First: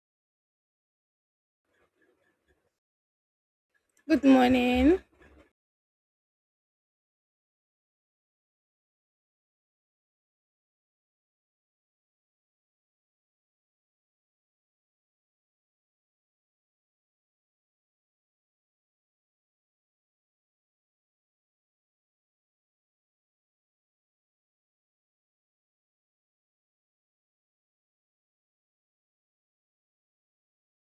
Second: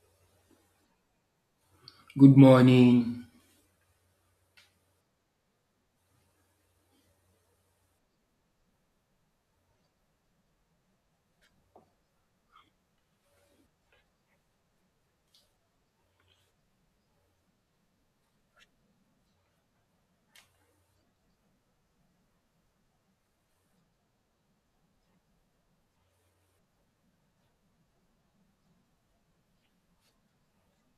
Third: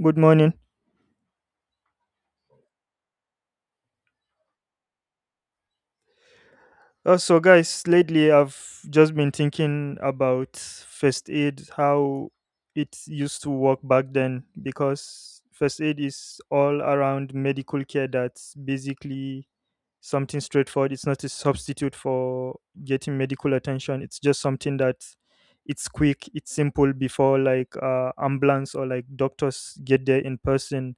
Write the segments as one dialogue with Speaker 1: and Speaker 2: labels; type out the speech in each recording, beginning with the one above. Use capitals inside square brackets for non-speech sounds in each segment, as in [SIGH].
Speaker 1: Good morning.
Speaker 2: Good morning.
Speaker 3: Good morning.
Speaker 1: So, guys, lately I've just been thinking about first aid, how it used to work back then, because first aid is all around medical care that's basically something straightforward. It's not a substitute for getting medical attention, it's just something that it's quick, it's simple before like ambulance or like doctors get there in person.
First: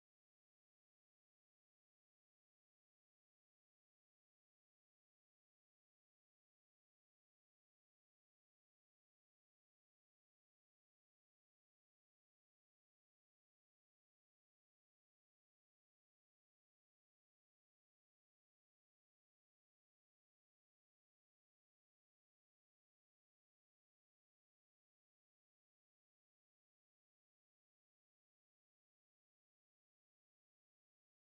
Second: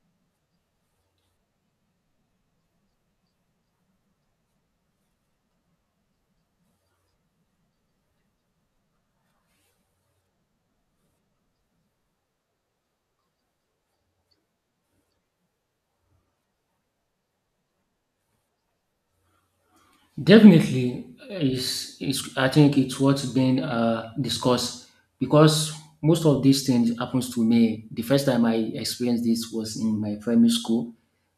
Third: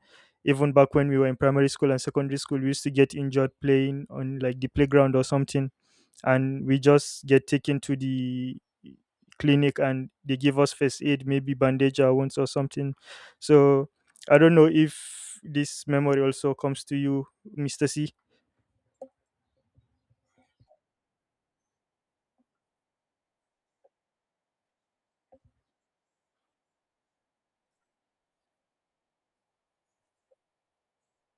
Speaker 1: Even back when we were in primary school and secondary school, we used to get injured playing on like the playground or something and we just get taken to the clinic and they give us first aid, maybe bandage our wounds or something. So I don't know if this memory also comes to you, Mr. C.
Speaker 2: Definitely, is I think it's what's been discussed because most of these things happens to me. The first time I experienced this was in my primary school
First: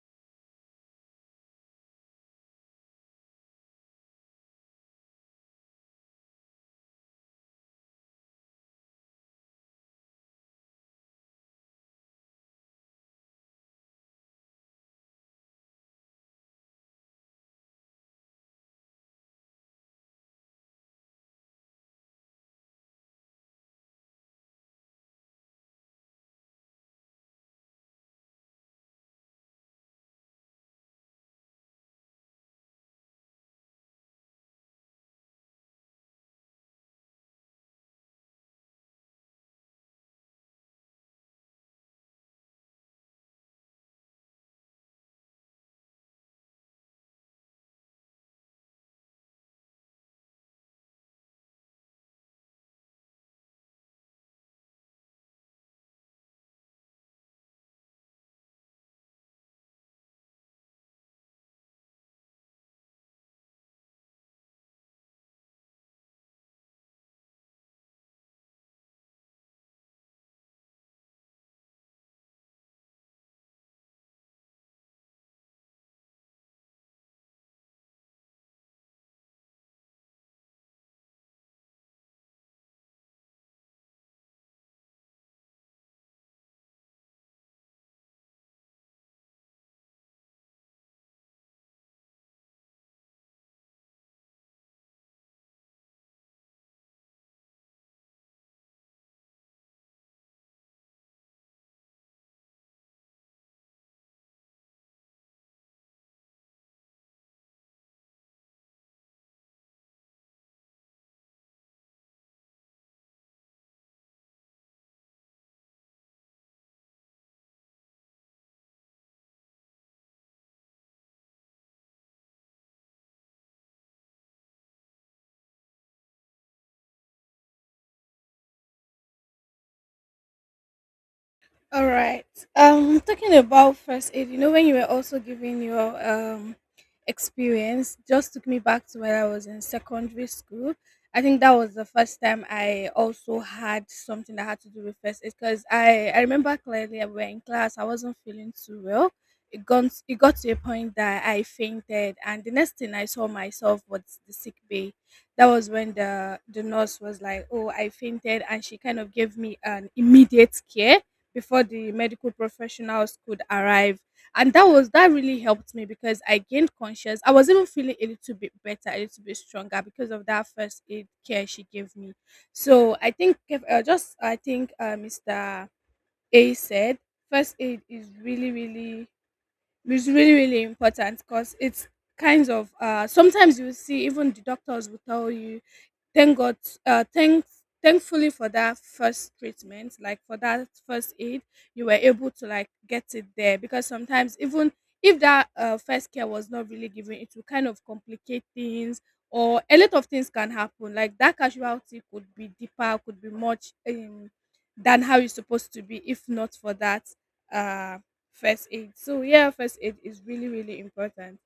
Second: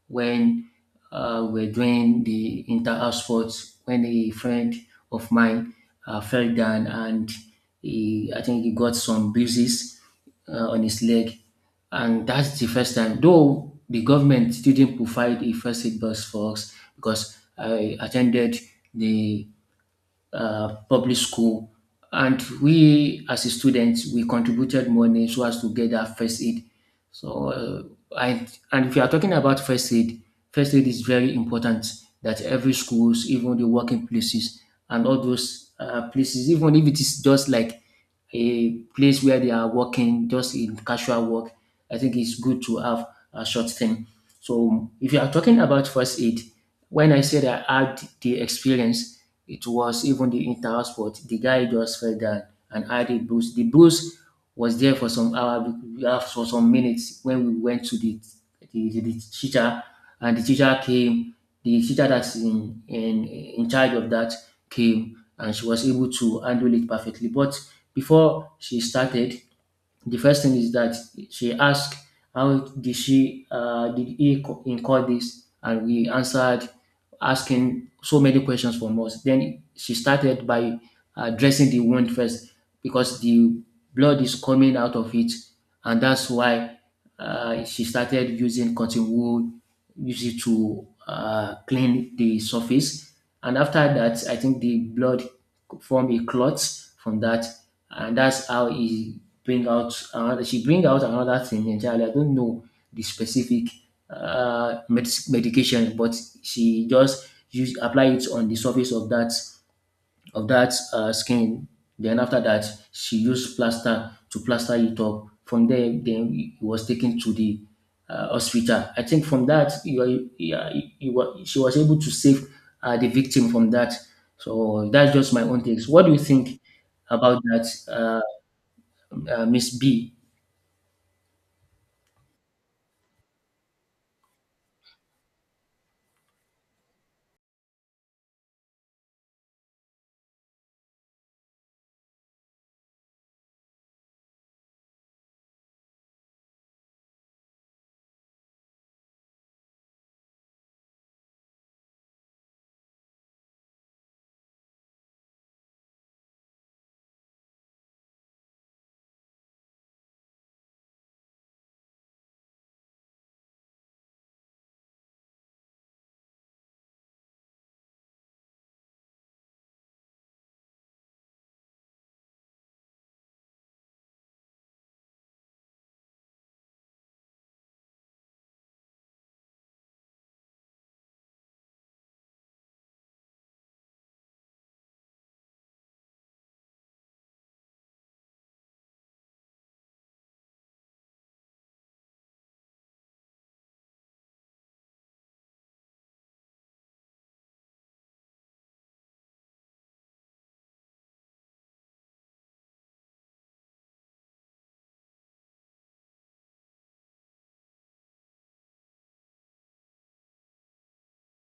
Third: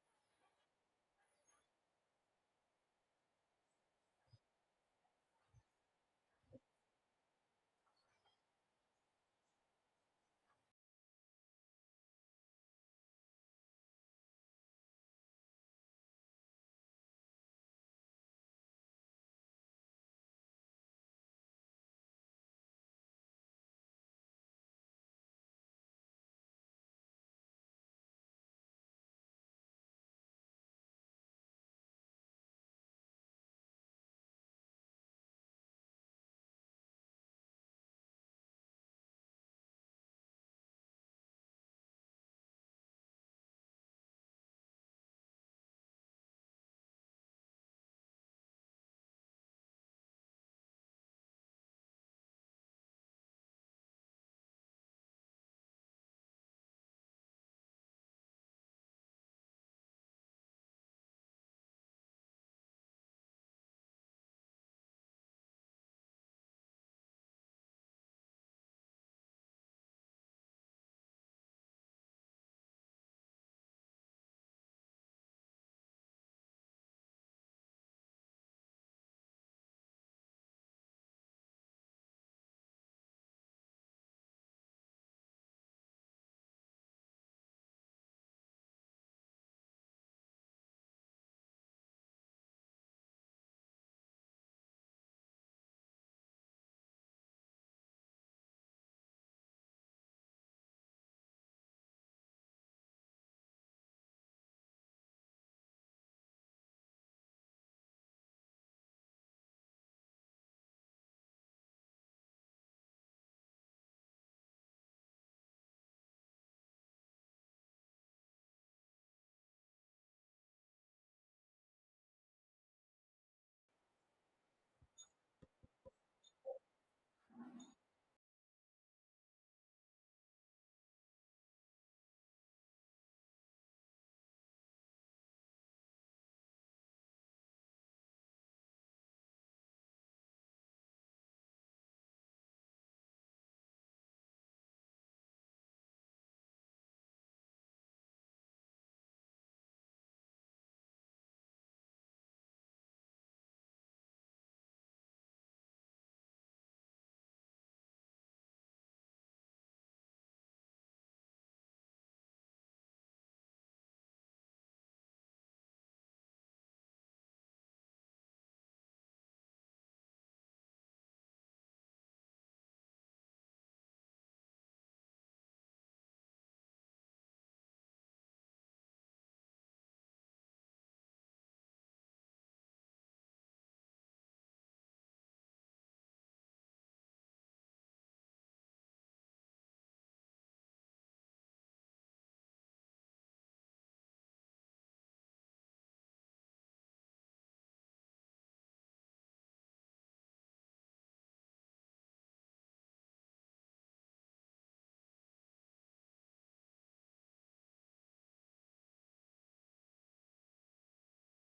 Speaker 2: when we're doing the inter-house sports. When a friend of mine fell down and I think he got some bruises on his leg. And that's the first time, though the government still didn't provide a first aid box for us because I attended the public school. And we, as a student, we contributed money so as to get that first aid. So, and if you are talking about first aid is very important that every schools, even the working places, and all those places, even if it is just like a place where they are working, just in casual work, I think it's good to have a short thing. So, if you are talking about first aid, when I said I had the experience, it was even the inter sport. The guy just fell down and had a bruise. The bruise was there for some hour, for some minutes when we went to the the teacher, and the teacher came. The teacher that's in charge of that came, and she was able to handle it perfectly. But before she started, the first thing is that she asked, "How did she? Did he incur this?" And we answered, asking so many questions from us. Then she started by dressing the wound first because the blood is coming out of it, and that's why she started using cotton wool, use it to clean the surface. And after that, I think the blood formed a clot from that, and that's how it bring out another she bring out another thing entirely. I don't know the specific medication, but she just use apply it on the surface of that skin. Then after that, she used plaster to plaster it up. From there, then he was taken to the hospital. I think from that, you, are- you, were- she was able to save the victim from that. So that's just my own takes. What do you think about that, Miss B?
Speaker 3: All right. Talking about first aid, when you were also giving your experience, just took me back to when I was in secondary school. I think that was the first time I also had something that had to do with first aid because I remember clearly I were in class. I wasn't feeling too well. It got to a point that I fainted, and the next thing I saw myself was the sick bay. That was when the nurse was like, "Oh, I fainted," and she kind of gave me an immediate care before the medical professionals could arrive, and that really helped me because I gained conscious. I was even feeling a little bit better, a little bit stronger because of that first aid care she gave me. So I think if, just I think Mr. A said first aid is really really important because it's kinds of, sometimes you will see even the doctors will tell you, "Thank God, uh, thanks, thankfully for that first treatment, like for that first aid, you were able to like get it there," because sometimes even if that first care was not really given, it will kind of complicate things or a lot of things can happen. Like that casualty could be deeper, could be much, than how it's supposed to be if not for that uh, first aid. So yeah, first aid is really really important.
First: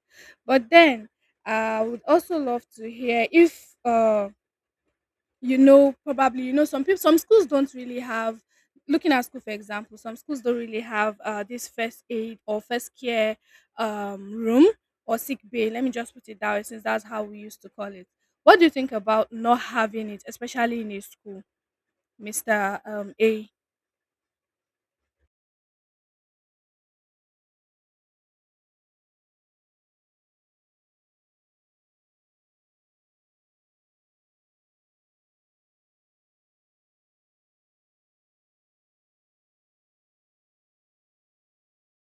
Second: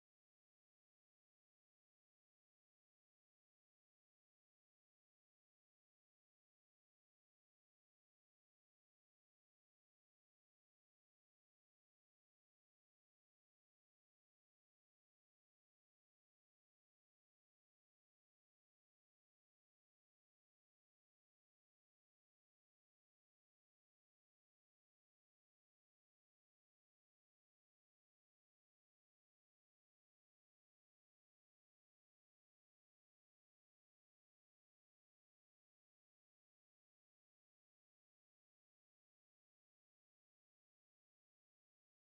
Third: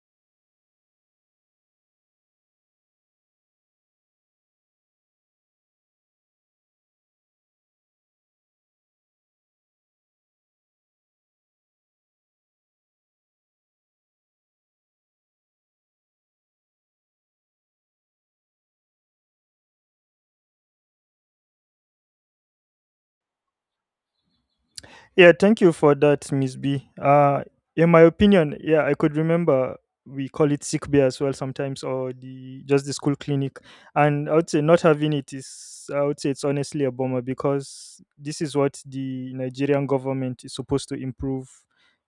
Speaker 3: But then I would also love to hear if. You know probably you know Some people, some schools don't really have, looking at school for example, some schools don't really have, this first aid or first care room or sick bay, let me just put it that way since that's how we used to call it. What do you think about not having it, especially in a school, Mr. A?
Speaker 1: Yeah, thank you for that, Miss B. In my opinion, yeah, I could remember we call it sick bay as well sometimes, or the just the school clinic. And I would say not having it is, I would say it's honestly a bummer because this is what the Nigerian government is supposed to improve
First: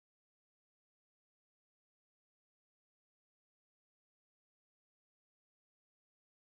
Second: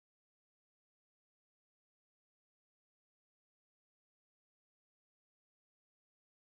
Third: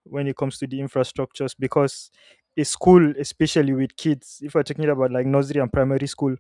Speaker 1: when it comes to the infrastructures. Because a school, especially with kids, if we're talking about like nursery and primary school,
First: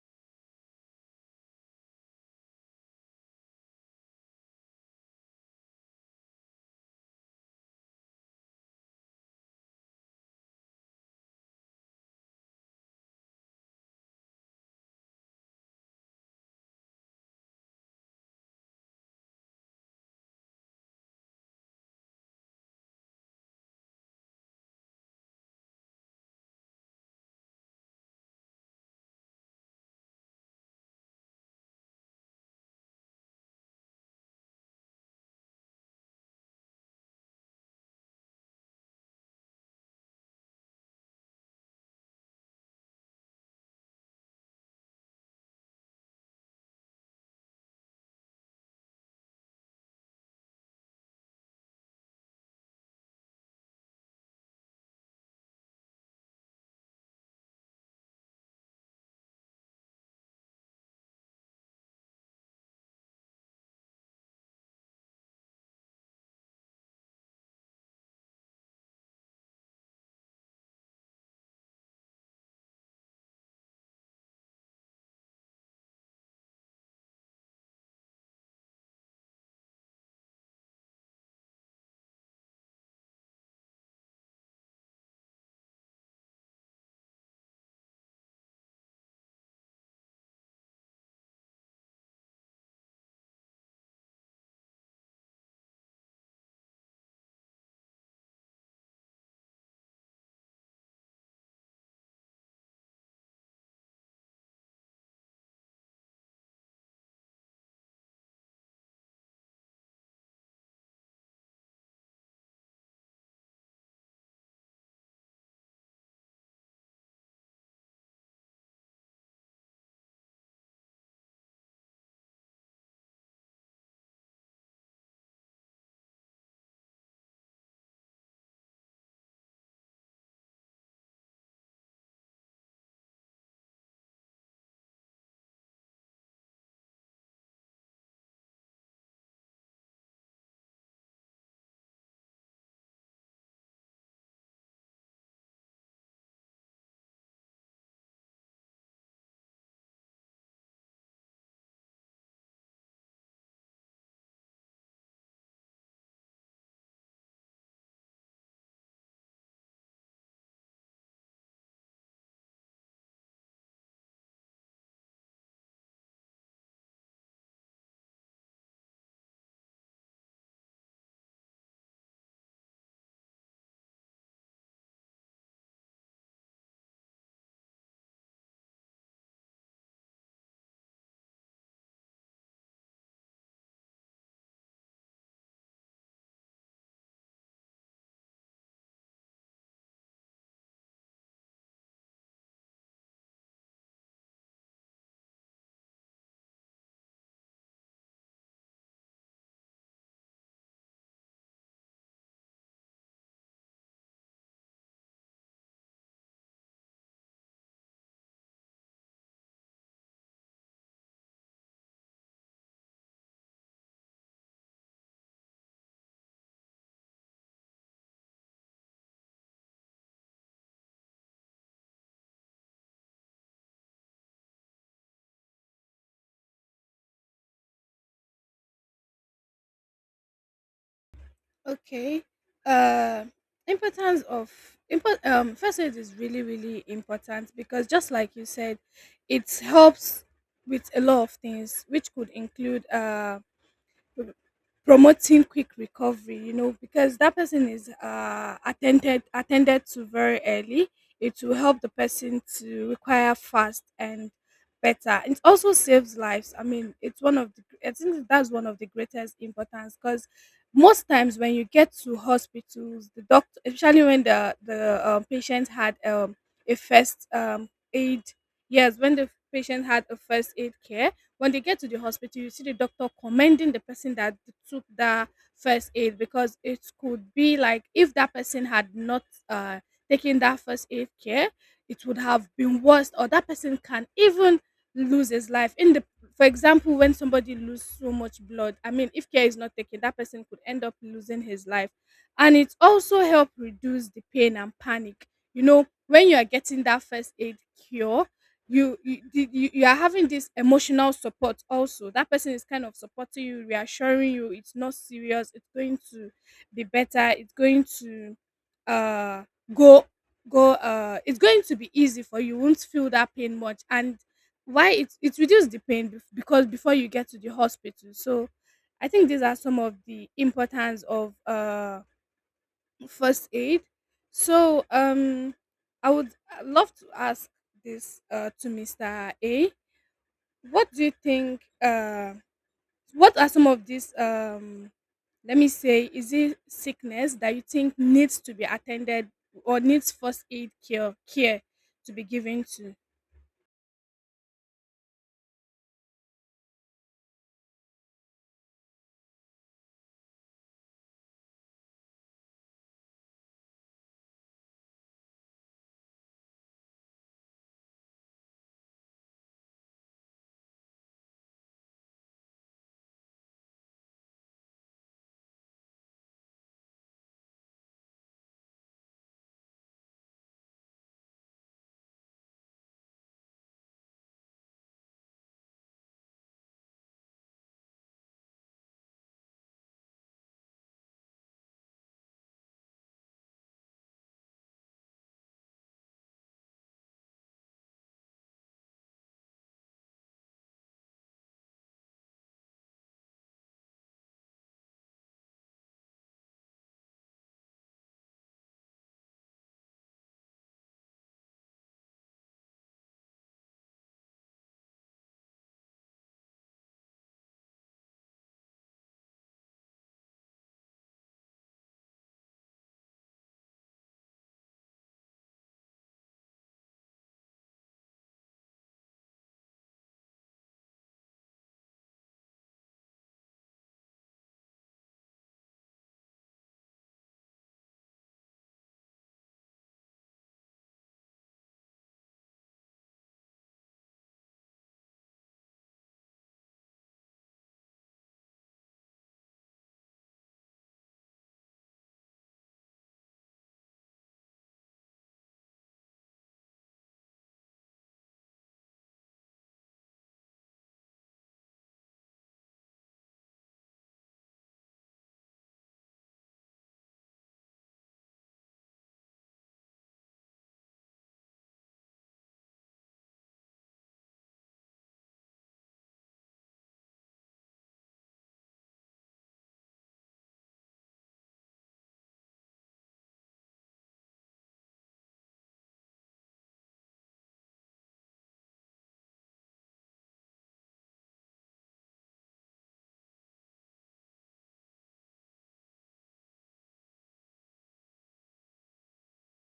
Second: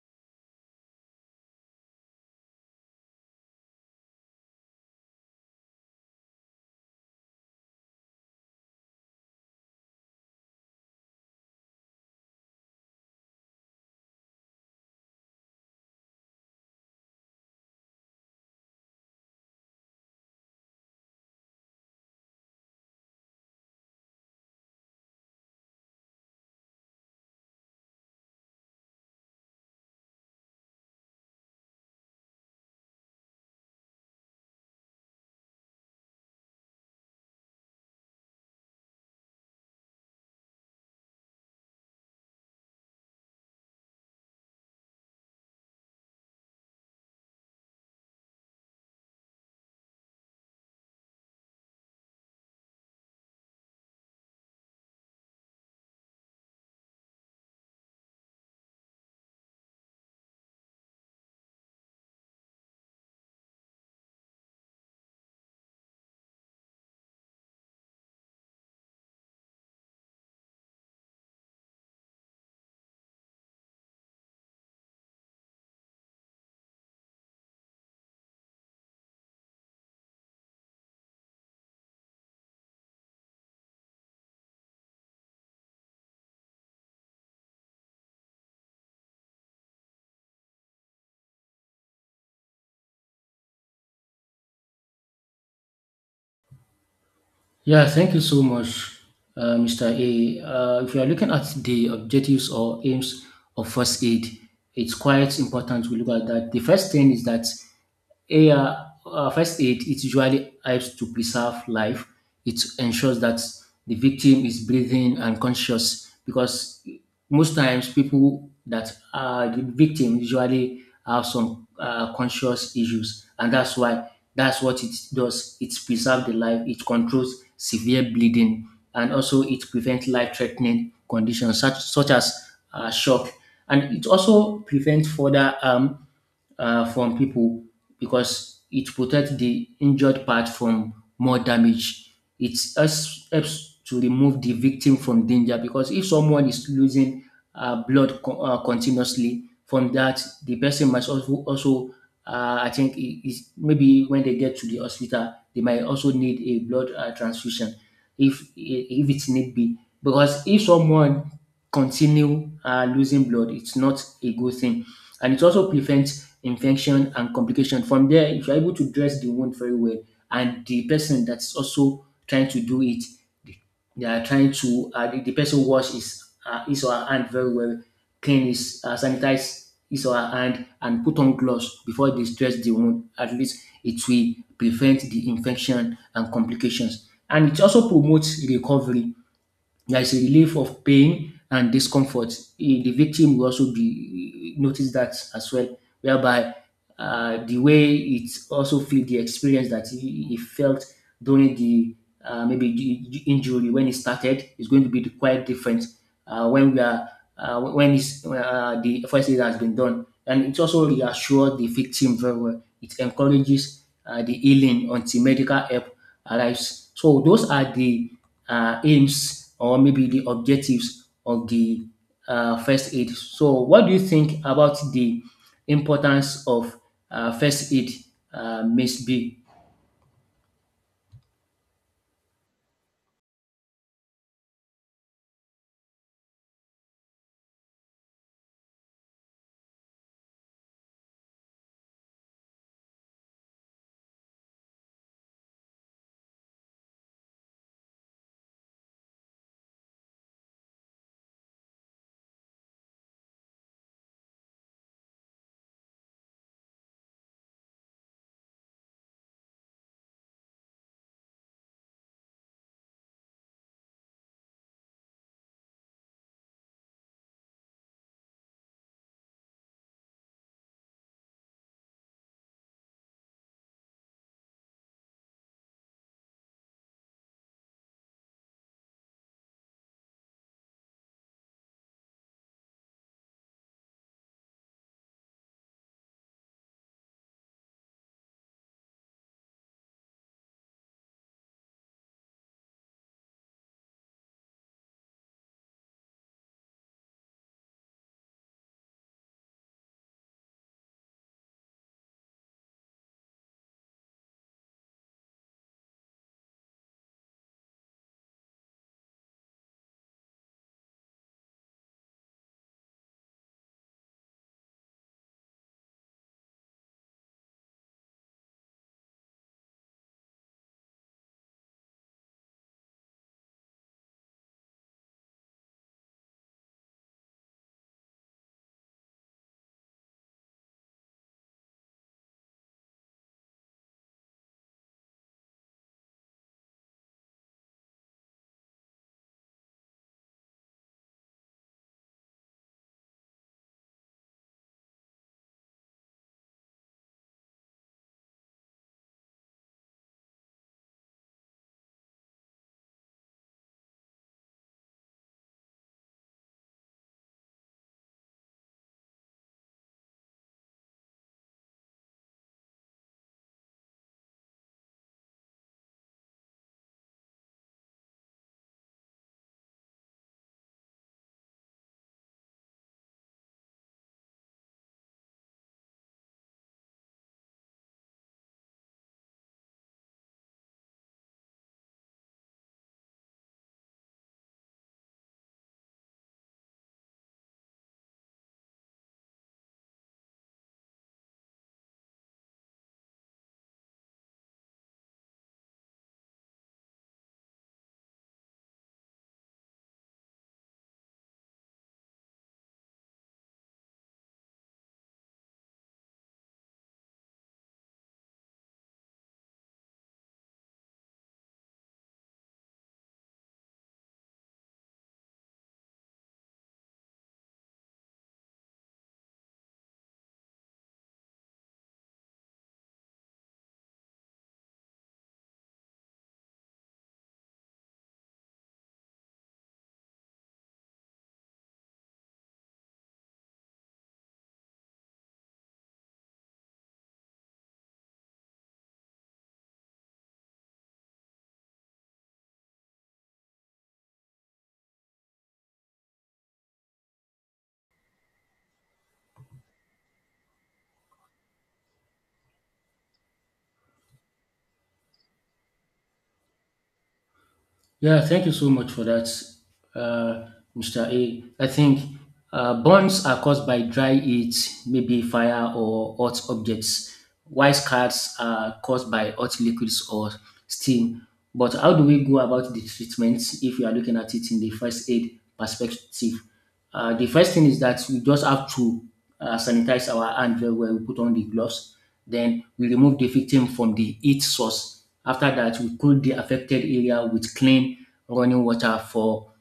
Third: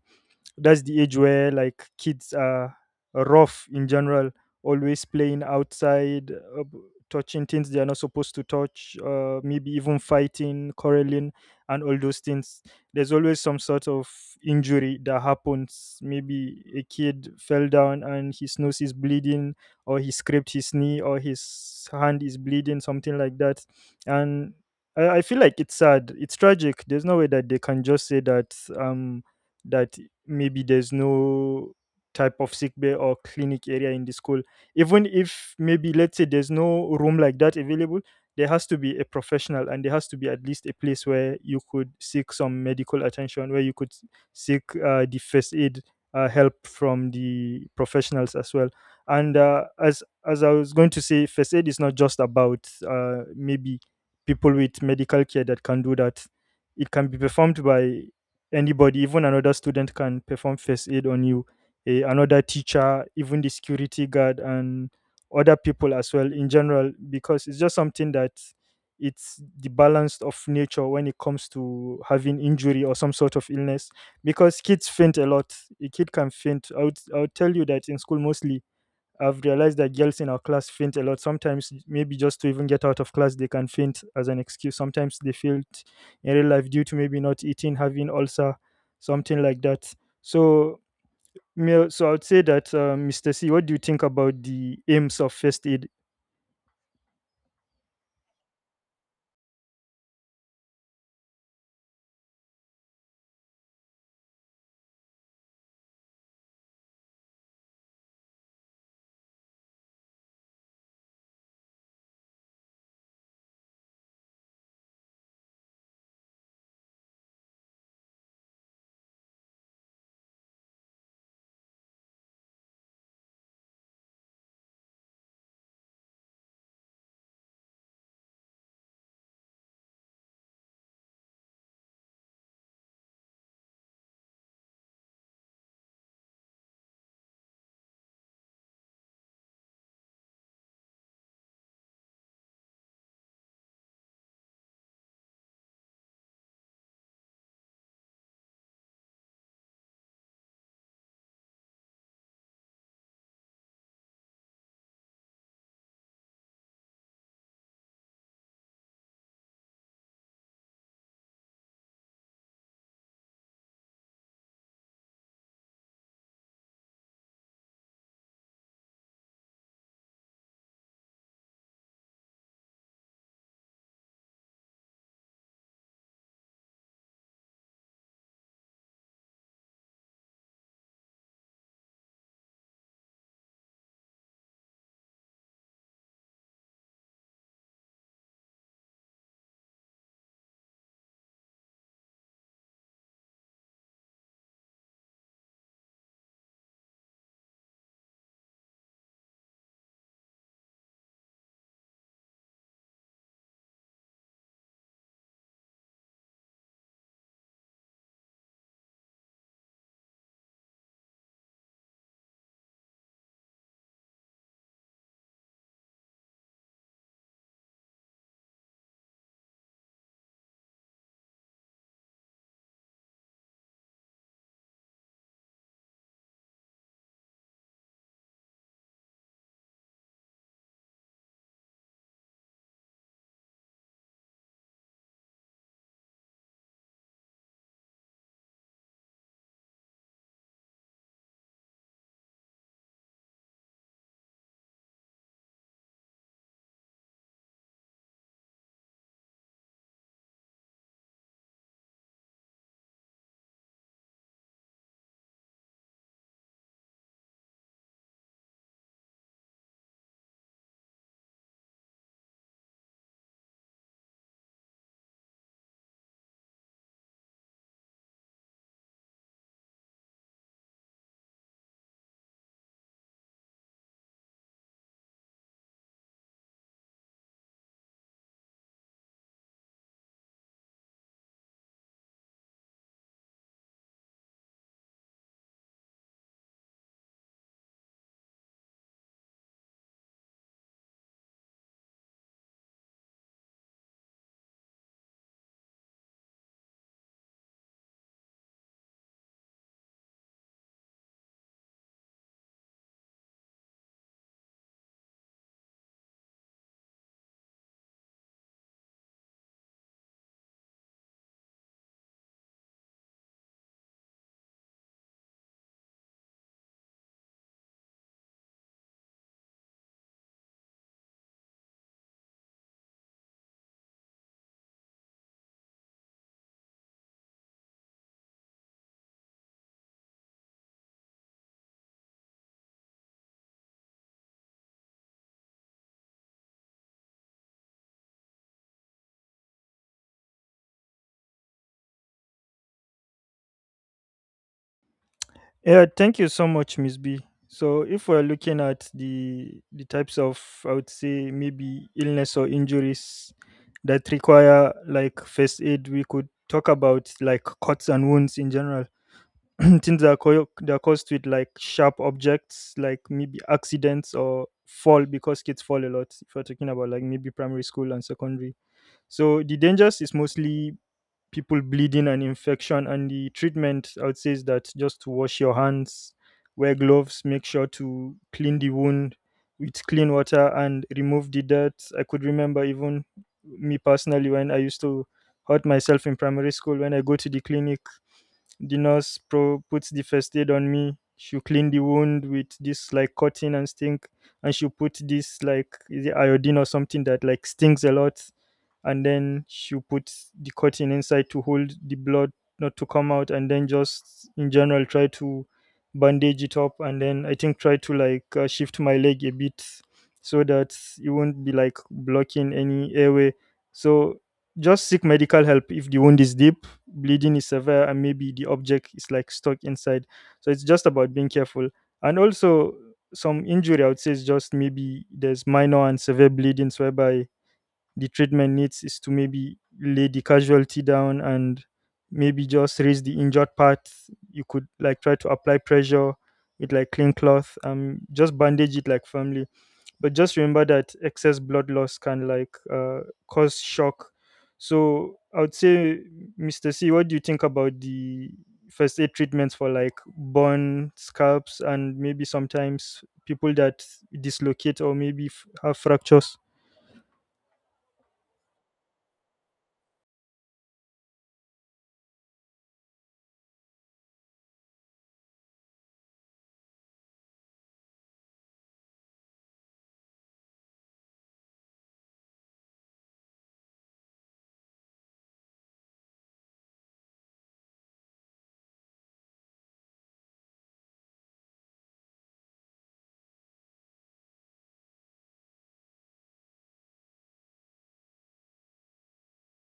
Speaker 1: that's the age where like kids are rough in general, always playing outside, touching things they are not supposed to touch, maybe even fighting, quarreling, and all those things. There's always some sort of injury that happens, maybe a kid fell down and his nose is bleeding or he scraped his knee or his hand is bleeding, something like that. And I feel like it's sad. It's tragic. There's no way that they can just say that that maybe there's no type of sick bay or clinic area in the school. Even if maybe let's say there's no room like that available, there has to be a professional and there has to be at least a place where you could seek some medical attention, where you could seek the first aid help from the professionals as well. And as I was going to say, first aid is not just about, maybe, people with medical care that can do that. It can be performed by anybody. Even another student can perform first aid on you. Another teacher, even the security guard, and other people as well in general, because it's just something that it's the balance of nature when it comes to having injury or some sort of illness. Because kids faint a lot. A kid can faint. I would tell you that in school mostly I've realized that girls in our class faint a lot. Sometimes, maybe just to even get out of class, they can faint as an excuse. Sometimes they faint in real life due to maybe not eating, having ulcer, something like that. So, so I would say that, Mr. C, what do you think about the aims of first aid?
Speaker 2: Yeah, thank you so much, Mr. A. If you are looking at the objectives or aims of first aid, it's quite important to look at that. The first thing is that yeah, first aid it usually helps to preserve life. It ensures that the victim is breathing and conscious because most times people that are the victim usually have some conscious issues, and that's why that's what it does. It preserves the life. It controls severe bleeding, and also it prevents life-threatening conditions such as shock, and it also prevents further harm from people because it protects the injured part from more damage. It helps to remove the victim from danger because if someone is losing continuously from that, the person also I think, is maybe when they get to the hospital, they might also need a blood transfusion if it need be. Because if someone continue losing blood. It's not a good thing. And it also prevents infection and complication. From there, if you're able to dress the wound very well, and the person that's also trying to do it, they are trying to, the person wash his or her hand very well, clean his, sanitize his or her hand, and put on gloves before they dress the wound. At least it will prevent the infection and complications. And it also promotes recovery there is a relief of pain and discomfort. The victim will also be notice that as well, whereby the way it also feel the experience that he felt during the maybe the injury when it started is going to be quite different when we are when it's, the first aid has been done, and it also reassures the victim very well. It encourages the healing until medical help arrives. So those are the aims or maybe the objectives of the first aid. So what do you think about the importance of first aid, Miss B?
Speaker 3: Okay. Uh, Importance of first aid is really, really important because just like you said, it helps with a lot of things, which could include, promoting quick recovery, you know, because that person is attended to very early. It will help the person to require fast and better. It also saves lives. I mean, it's one of the, I think that's one of the greatest importance because most times when you get to hospitals, the doctor, especially when the patient had a first aid, yes, when the patient had a first aid care, when they get to the hospital, you see the doctor commending the person that took that first aid because it could be like if that person had not uh, taken that first aid care, it would have been worse, or that person can even lose his life. In the, for example, when somebody loses so much blood, I mean, if care is not taken, that person could end up losing his life. And it also help reduce the pain and panic. You know, when you are getting that first aid cure, you, the- you are having this emotional support. Also, that person is kind of supporting you, reassuring you it's not serious, it's going to be better, it's going to, uh go go it's going to be easy for you, won't feel that pain much. And why it it reduces the pain because before you get to the hospital. So I think these are some of the importance of first aid. So I would love to ask this to Mr. A. What do you think? What are some of these? Let me say, is it sickness that you think needs to be attended or needs first aid care to be given to?
Speaker 1: Yeah, thank you so much, Miss B. So, if we're looking at the types of, I would say maybe illness or injuries that require like first aid, we could talk about like cuts and wounds in general, [CLEARS THROAT] things that are, that are caused with like sharp objects, like maybe accidents or fall, because kids fall a lot. If we're talking about like maybe primary school and secondary, so the dangers is mostly people bleeding and infection. And the treatment, I would say, is that just to wash your hands, wear gloves, make sure to clean the wound with clean water and remove the dirt. I could remember even me personally, when I used to hurt myself in primary school, when I go to the clinic the puts the first aid on me. She clean the wound with this like cotton and stink, and she put this like, is it iodine or something that like stings a lot, and then she put the cotton inside to hold the blood not to come out, and then just in general try to bandage it up, and then I think try to like shift my leg a bit so that it won't be like blocking any airway. So just seek medical help if the wound is deep, bleeding is severe, and maybe the object is like stuck inside. So it's just about being careful. And also, some injury, I would say, is just maybe there's minor and severe bleedings whereby the treatment needs is to maybe lay the casualty down and maybe just raise the injured part. You could like try to apply pressure with like clean cloth, just bandage it like firmly, but just remember that excess blood loss can like cause shock. So I would say, Mr. C, what do you think about the first aid treatments for like burn scalps and maybe sometimes people that dislocate or maybe have fractures?
Speaker 2: Yeah, thank you so much for that, uh, Mr. A. I think burns are caused by dry heat, maybe fire or hot objects. While scars are caused by hot liquids or steam. But how do we go about the treatment if we are looking at it in the first aid perspective? The first thing is that we just have to sanitize our hand very well. We put on the gloves, then we remove the victim from the heat source. After that, we cool the affected area with clean running water for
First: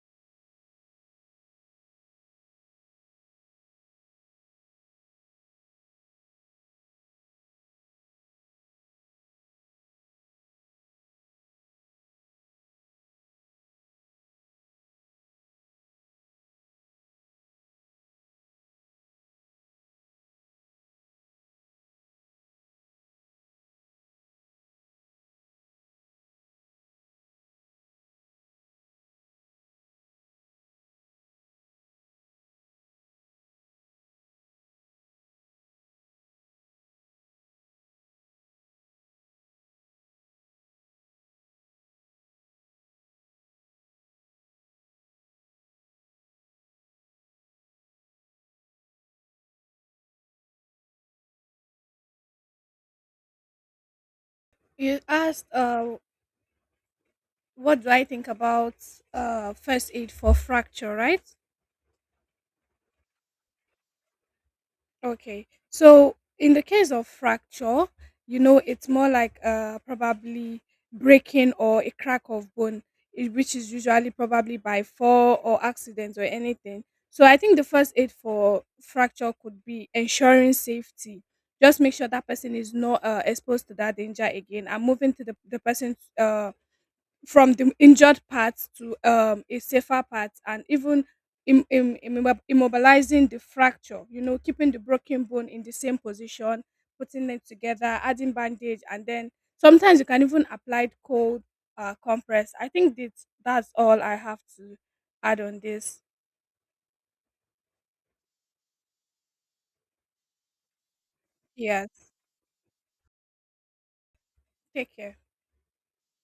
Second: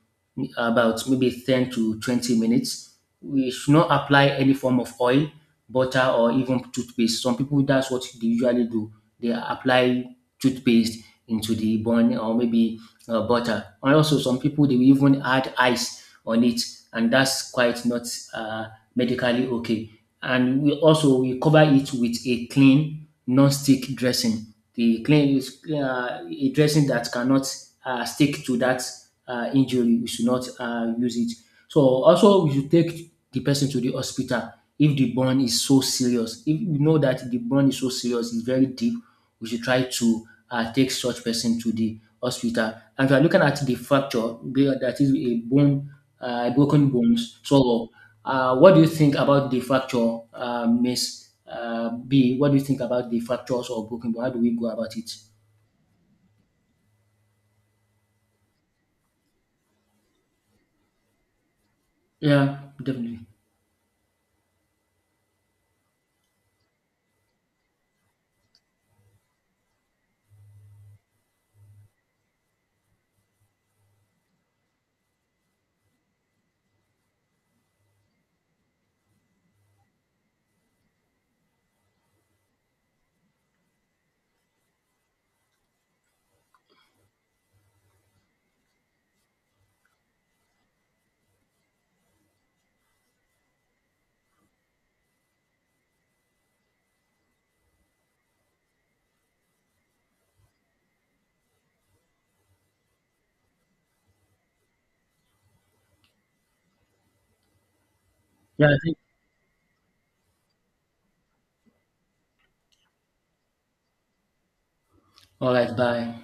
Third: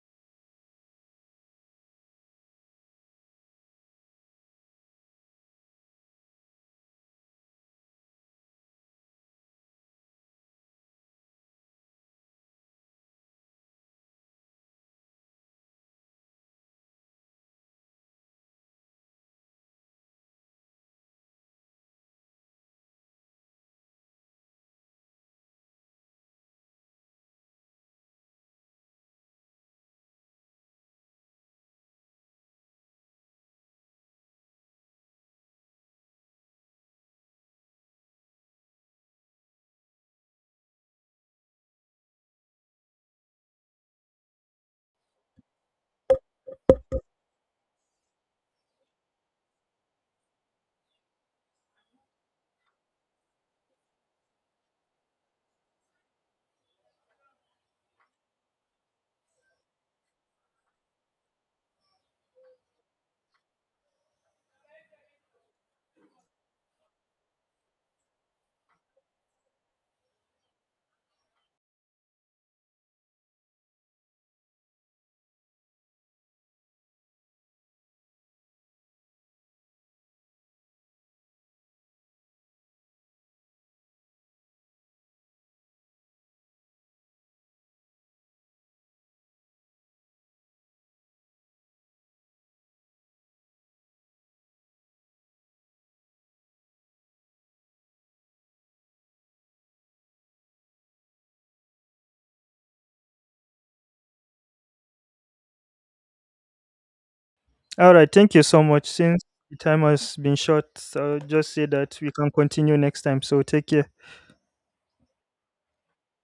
Speaker 2: about maybe 10 to 20 minutes. We should not apply any form of oil, butter, or even toothpaste. Some people, that's what they usually do. They apply toothpaste into the bun or maybe butter. And also, some people, they will even add ice on it, and that's quite not uh, medically okay. And we also we cover it with a clean non-stick dressing. The clean is a dressing that cannot stick to that injury, we should not use it. So also we should take the person to the hospital if the burn is so serious. If we know that the burn is so serious, it's very deep, we should try to take such person to the hospital. And if you are looking at the fracture, that is a bone, broken bones. So what do you think about the fracture, Miss B? What do you think about the fractures or broken bone? How do we go about
Speaker 3: You
Speaker 2: it?
Speaker 3: asked, what do I think about first aid for fracture, right?
Speaker 2: Yeah, definitely.
Speaker 3: Okay. So in the case of fracture, you know, it's more like probably breaking or a crack of bone, which is usually probably by fall or accidents or anything. So I think the first aid for fracture could be ensuring safety. Just make sure that person is not exposed to that danger again, and moving the person from the injured part to, a safer part, and even immobilizing the fracture, you know, keeping the broken bone in the same position, putting them together, adding bandage, and then sometimes you can even apply cold, compress. I think that that's all I have to add on this.
Speaker 1: All right, thank you so
Speaker 2: Yeah, I
Speaker 1: much.
Speaker 2: think.
Speaker 1: Since the time has been short, I'll just say that
Speaker 3: Yes,
Speaker 1: we can continue next time, so take care.
Speaker 3: take care.
Speaker 2: All right, bye.